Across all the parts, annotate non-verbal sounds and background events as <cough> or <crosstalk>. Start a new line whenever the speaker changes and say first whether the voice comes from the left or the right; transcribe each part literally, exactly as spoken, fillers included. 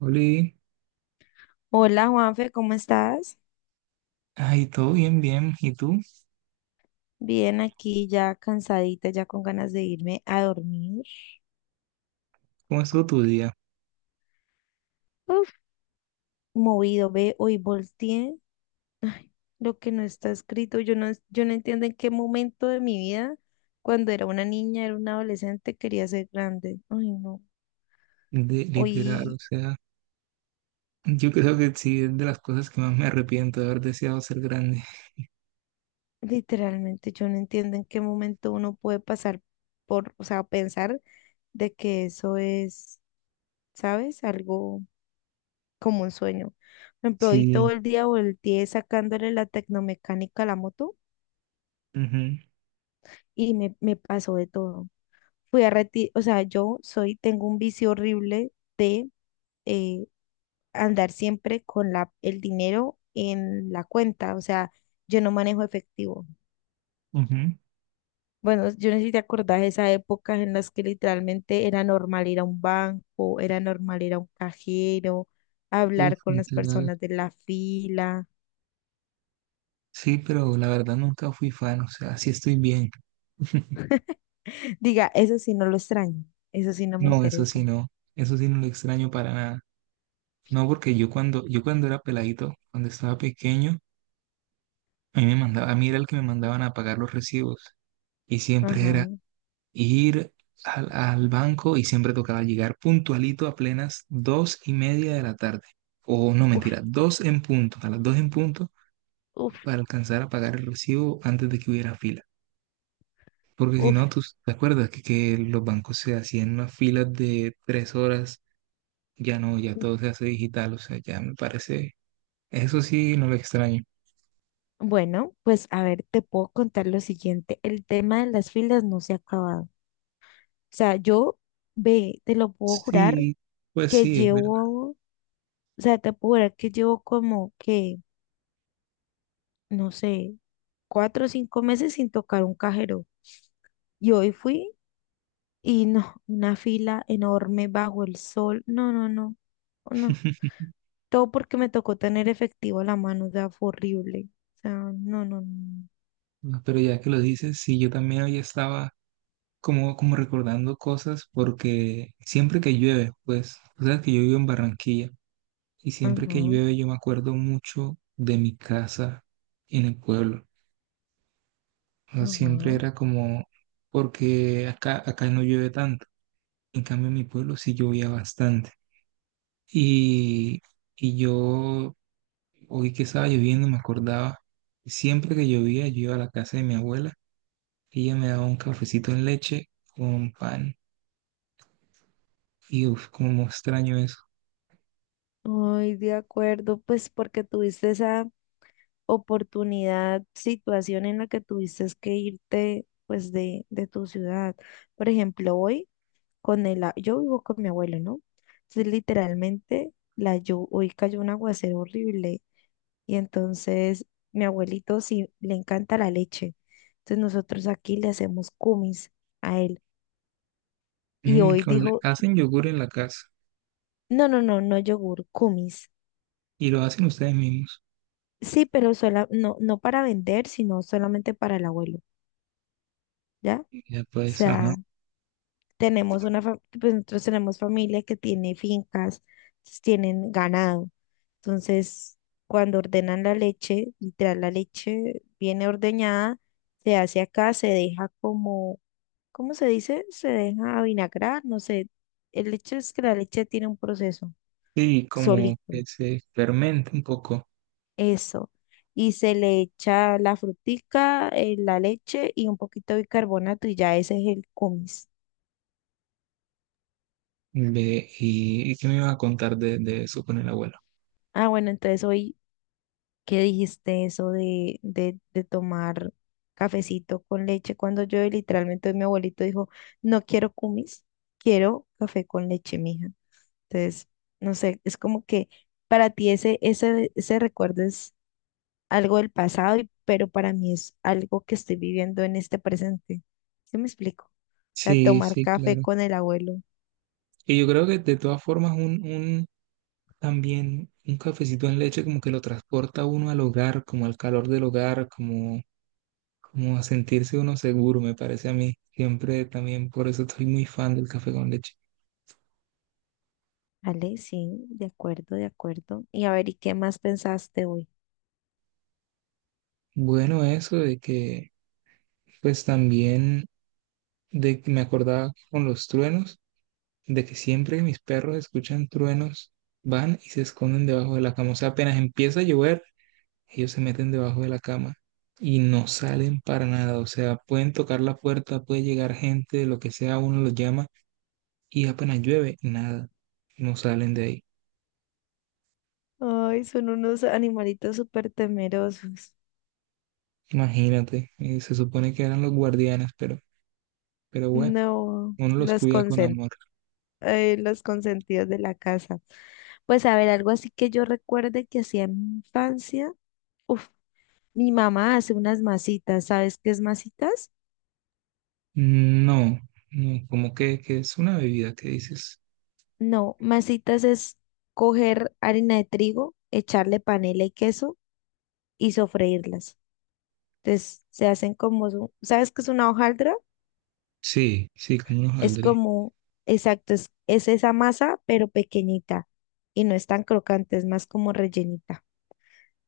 right: Oli,
left: Hola Juanfe, ¿cómo estás?
right: ay, todo bien, bien. ¿Y tú?
left: Bien, aquí ya cansadita, ya con ganas de irme a dormir.
right: ¿Cómo estuvo tu día?
left: Uf, movido, ve, hoy volteé. Ay, lo que no está escrito, yo no, yo no entiendo en qué momento de mi vida, cuando era una niña, era una adolescente, quería ser grande. Ay, no.
right: De, literal, o
left: Hoy,
right: sea, yo creo que sí es de las cosas que más me arrepiento de haber deseado ser grande.
left: literalmente, yo no entiendo en qué momento uno puede pasar por, o sea, pensar de que eso es, ¿sabes? Algo, como un sueño. Por ejemplo, hoy todo
right: Sí,
left: el día volteé sacándole la tecnomecánica a la moto
right: mhm,
left: y me, me pasó de todo. Fui a retirar, o sea, yo soy, tengo un vicio horrible de eh, andar siempre con la, el dinero en la cuenta, o sea, yo no manejo efectivo.
right: mhm.
left: Bueno, yo no sé si te acordás de esas épocas en las que literalmente era normal ir a un banco, era normal ir a un cajero,
right: Uf,
left: hablar con las
right: literal.
left: personas de la fila.
right: Sí, pero la verdad nunca fui fan, o sea, sí estoy bien. <laughs>
left: Diga, eso sí no lo extraño, eso sí no me
right: No, eso sí
left: interesa.
right: no, eso sí no lo extraño para nada. No, porque yo cuando, yo cuando era peladito, cuando estaba pequeño, a mí me mandaba, a mí era el que me mandaban a pagar los recibos. Y siempre
left: Ajá.
right: era, ir al, al banco y siempre tocaba llegar puntualito a plenas dos y media de la tarde. O no,
left: Uf,
right: mentira, dos en punto, a las dos en punto
left: uf,
right: para alcanzar a pagar el recibo antes de que hubiera fila. Porque si no,
left: uf.
right: tú te acuerdas que, que los bancos se hacían unas filas de tres horas. Ya no, ya todo se hace digital, o sea, ya me parece, eso sí, no lo extraño.
left: Bueno, pues a ver, te puedo contar lo siguiente. El tema de las filas no se ha acabado. O sea, yo, ve, te lo puedo jurar
right: Sí, pues
left: que
right: sí, es verdad.
left: llevo, o sea, te puedo jurar que llevo como que, no sé, cuatro o cinco meses sin tocar un cajero. Y hoy fui y no, una fila enorme bajo el sol. No, no, no, no.
right: <laughs>
left: Todo porque me tocó tener efectivo a la mano, o sea, fue horrible. O sea, no, no, no.
right: Pero ya que lo dices, sí, yo también hoy estaba como, como recordando cosas porque siempre que llueve, pues, o sea, que yo vivo en Barranquilla y siempre que
left: Ajá,
right: llueve yo me acuerdo mucho de mi casa en el pueblo. O sea, siempre
left: ajá.
right: era como, porque acá, acá no llueve tanto, en cambio en mi pueblo sí llovía bastante. Y, y yo, hoy que estaba lloviendo, me acordaba, siempre que llovía yo iba a la casa de mi abuela, ella me daba un cafecito en leche con pan y uf, como extraño eso.
left: Ay, de acuerdo, pues porque tuviste esa oportunidad, situación en la que tuviste que irte, pues, de, de tu ciudad. Por ejemplo, hoy con el, a- yo vivo con mi abuelo, ¿no? Entonces, literalmente, la llu- hoy cayó un aguacero horrible y entonces mi abuelito sí le encanta la leche. Entonces nosotros aquí le hacemos cumis a él. Y
right: Mm,
left: hoy
right: con-
left: dijo,
right: hacen yogur en la casa
left: no, no, no, no yogur, kumis.
right: y lo hacen ustedes mismos.
left: Sí, pero sola, no, no para vender, sino solamente para el abuelo, ¿ya? O
right: Ya pues, ajá.
left: sea, tenemos una, fa- pues nosotros tenemos familia que tiene fincas, entonces tienen ganado. Entonces, cuando ordenan la leche, literal, la leche viene ordeñada, se hace acá, se deja como, ¿cómo se dice? Se deja vinagrar, no sé. El hecho es que la leche tiene un proceso
right: Sí, como
left: solito.
right: que se fermenta un poco.
left: Eso. Y se le echa la frutica, eh, la leche y un poquito de bicarbonato y ya ese es el kumis.
right: Ve, y, ¿y qué me ibas a contar de, de eso con el abuelo?
left: Ah, bueno, entonces hoy, ¿qué dijiste eso de, de, de tomar cafecito con leche? Cuando yo literalmente mi abuelito dijo, no quiero kumis, quiero café con leche, mija. Entonces, no sé, es como que para ti ese, ese, ese recuerdo algo del pasado, y- pero para mí es algo que estoy viviendo en este presente. ¿Sí me explico? O sea,
right: Sí,
left: tomar
right: sí,
left: café
right: claro.
left: con el abuelo.
right: Y yo creo que de todas formas un, un también un cafecito en leche como que lo transporta uno al hogar, como al calor del hogar, como, como a sentirse uno seguro, me parece a mí. Siempre también por eso estoy muy fan del café con leche.
left: Vale, sí, de acuerdo, de acuerdo. Y a ver, ¿y qué más pensaste hoy?
right: Bueno, eso de que pues también de que me acordaba con los truenos, de que siempre que mis perros escuchan truenos, van y se esconden debajo de la cama. O sea, apenas empieza a llover, ellos se meten debajo de la cama y no salen para nada. O sea, pueden tocar la puerta, puede llegar gente, lo que sea, uno los llama y apenas llueve, nada, no salen de ahí.
left: Ay, son unos animalitos súper temerosos.
right: Imagínate, eh, se supone que eran los guardianes, pero, pero bueno,
left: No,
right: uno los
left: los
right: cuida con
left: consen-
right: amor.
left: eh, los consentidos de la casa. Pues a ver, algo así que yo recuerde que hacía en mi infancia. Uf, mi mamá hace unas masitas. ¿Sabes qué es masitas?
right: No, no, como que, que es una bebida que dices.
left: No, masitas es coger harina de trigo, echarle panela y queso y sofreírlas. Entonces se hacen como, su- ¿sabes qué es una hojaldra?
right: Sí, sí, como unos
left: Es
right: aldres.
left: como, exacto, es, es esa masa, pero pequeñita y no es tan crocante, es más como rellenita.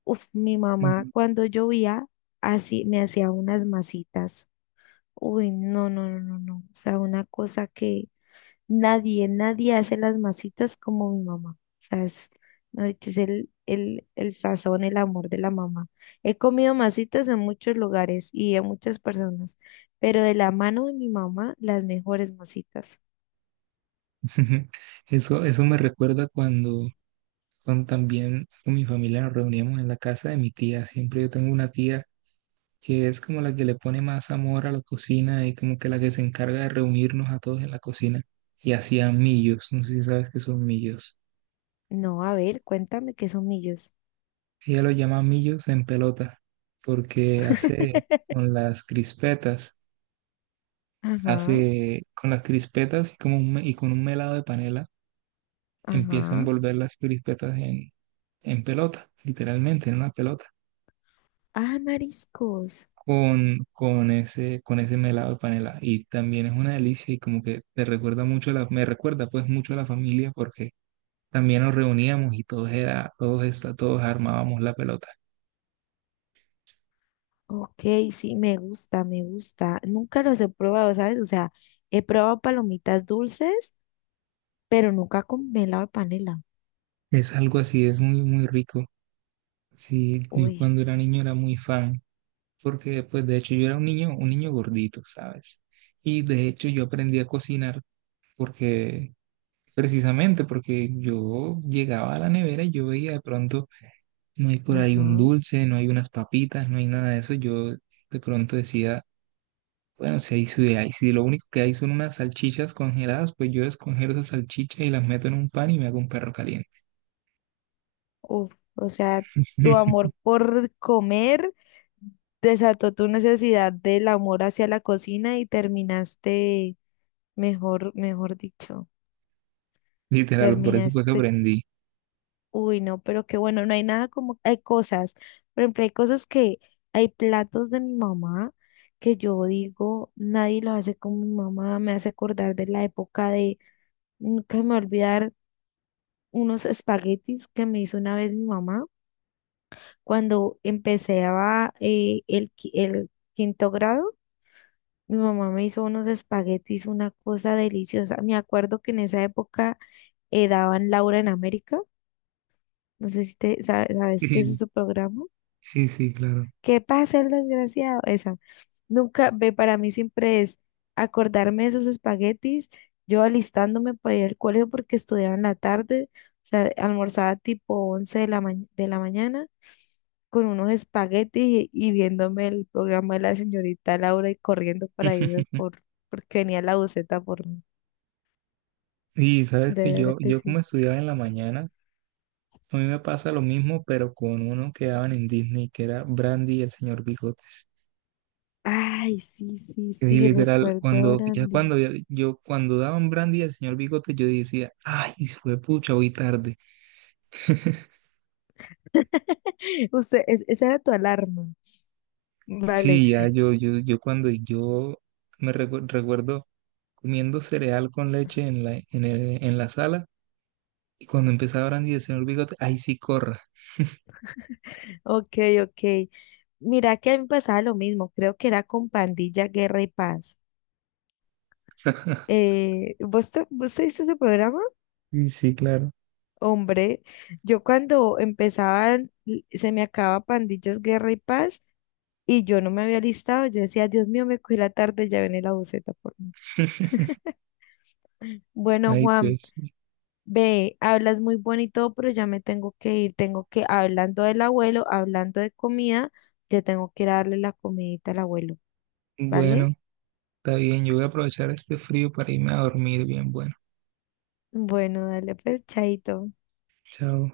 left: Uf, mi mamá
right: Ujú.
left: cuando llovía, así me hacía unas masitas. Uy, no, no, no, no, no. O sea, una cosa que nadie, nadie hace las masitas como mi mamá. O sea, es, mejor dicho, es el, el, el sazón, el amor de la mamá. He comido masitas en muchos lugares y de muchas personas, pero de la mano de mi mamá, las mejores masitas.
right: <laughs> Eso, eso me recuerda cuando, cuando también con mi familia nos reuníamos en la casa de mi tía. Siempre yo tengo una tía que es como la que le pone más amor a la cocina y como que la que se encarga de reunirnos a todos en la cocina. Y hacía millos, no sé si sabes qué son millos.
left: No, a ver, cuéntame qué son millos.
right: Ella lo llama millos en pelota porque hace
left: <laughs>
right: con las crispetas,
left: Ajá,
right: hace con las crispetas y, como un me- y con un melado de panela empieza a
left: ajá.
right: envolver las crispetas en, en pelota, literalmente, en una pelota,
left: Ah, mariscos.
right: con, con ese, con ese melado de panela. Y también es una delicia y como que te recuerda mucho a la, me recuerda pues mucho a la familia porque también nos reuníamos y todos era, todos esta- todos armábamos la pelota.
left: Ok, sí, me gusta, me gusta. Nunca los he probado, ¿sabes? O sea, he probado palomitas dulces, pero nunca con melado de panela.
right: Es algo así, es muy, muy rico. Sí, yo
left: Uy.
right: cuando era niño era muy fan, porque pues de hecho yo era un niño, un niño gordito, ¿sabes? Y de hecho yo aprendí a cocinar porque precisamente porque yo llegaba a la nevera y yo veía de pronto, no hay por ahí un
left: Ajá.
right: dulce, no hay unas papitas, no hay nada de eso. Yo de pronto decía, bueno, si, hay, si, hay- si lo único que hay son unas salchichas congeladas, pues yo descongelo esas salchichas y las meto en un pan y me hago un perro caliente.
left: Uf, o sea, tu
right: <laughs>
left: amor por comer desató tu necesidad del amor hacia la cocina y terminaste, mejor, mejor dicho,
right: Literal, por eso fue que
left: terminaste,
right: aprendí.
left: uy, no, pero qué bueno, no hay nada como, hay cosas, por ejemplo, hay cosas que, hay platos de mi mamá que yo digo, nadie los hace como mi mamá, me hace acordar de la época de, nunca me voy a olvidar unos espaguetis que me hizo una vez mi mamá cuando empecé a eh, el, qui- el quinto grado, mi mamá me hizo unos espaguetis, una cosa deliciosa. Me acuerdo que en esa época eh, daban Laura en América. No sé si te sa- sabes qué es
right: <laughs>
left: ese programa.
right: Sí, sí, claro.
left: ¿Qué pasa, el desgraciado? Esa. Nunca, ve, para mí siempre es acordarme de esos espaguetis, yo alistándome para ir al colegio porque estudiaba en la tarde, o sea, almorzaba tipo once de la, ma- de la mañana con unos espaguetis y, y viéndome el programa de la señorita Laura y corriendo para irme
right: <laughs>
left: por, porque venía la buceta por mí.
right: Y sabes
left: De
right: que yo,
left: verdad que
right: yo como
left: sí.
right: estudiaba en la mañana, a mí me pasa lo mismo, pero con uno que daban en Disney, que era Brandy y el Señor Bigotes.
left: Ay, sí, sí,
right: Que sí,
left: sí,
right: literal,
left: recuerdo a
right: cuando, ya
left: Brandy.
right: cuando ya- yo, cuando daban Brandy al Señor Bigote, yo decía, ay, sí fue pucha, hoy tarde. <laughs>
left: <laughs> Usted, es- esa era tu alarma. Vale,
right: Sí, ya yo, yo, yo cuando yo me recu- recuerdo comiendo cereal con leche en la, en el- en la sala, y cuando empezaba Brandy del Señor Bigote, ay, sí, corra.
left: ok, ok. Mira que a mí me pasaba lo mismo, creo que era con Pandilla, Guerra y Paz.
right: <laughs>
left: Eh, ¿vos te, vos te viste ese programa?
right: Sí, sí, claro.
left: Hombre, yo cuando empezaban, l- se me acababa Pandillas, Guerra y Paz, y yo no me había listado, yo decía, Dios mío, me cogí la tarde, ya viene la buceta por mí.
right: <laughs>
left: <laughs> Bueno,
right: Ay,
left: Juan,
right: pues, sí.
left: ve, hablas muy bonito, pero ya me tengo que ir, tengo que, hablando del abuelo, hablando de comida, ya tengo que ir a darle la comidita al abuelo,
right: Bueno,
left: ¿vale?
right: está bien, yo voy a aprovechar este frío para irme a dormir bien, bueno,
left: Bueno, dale pues, chaito.
right: chao.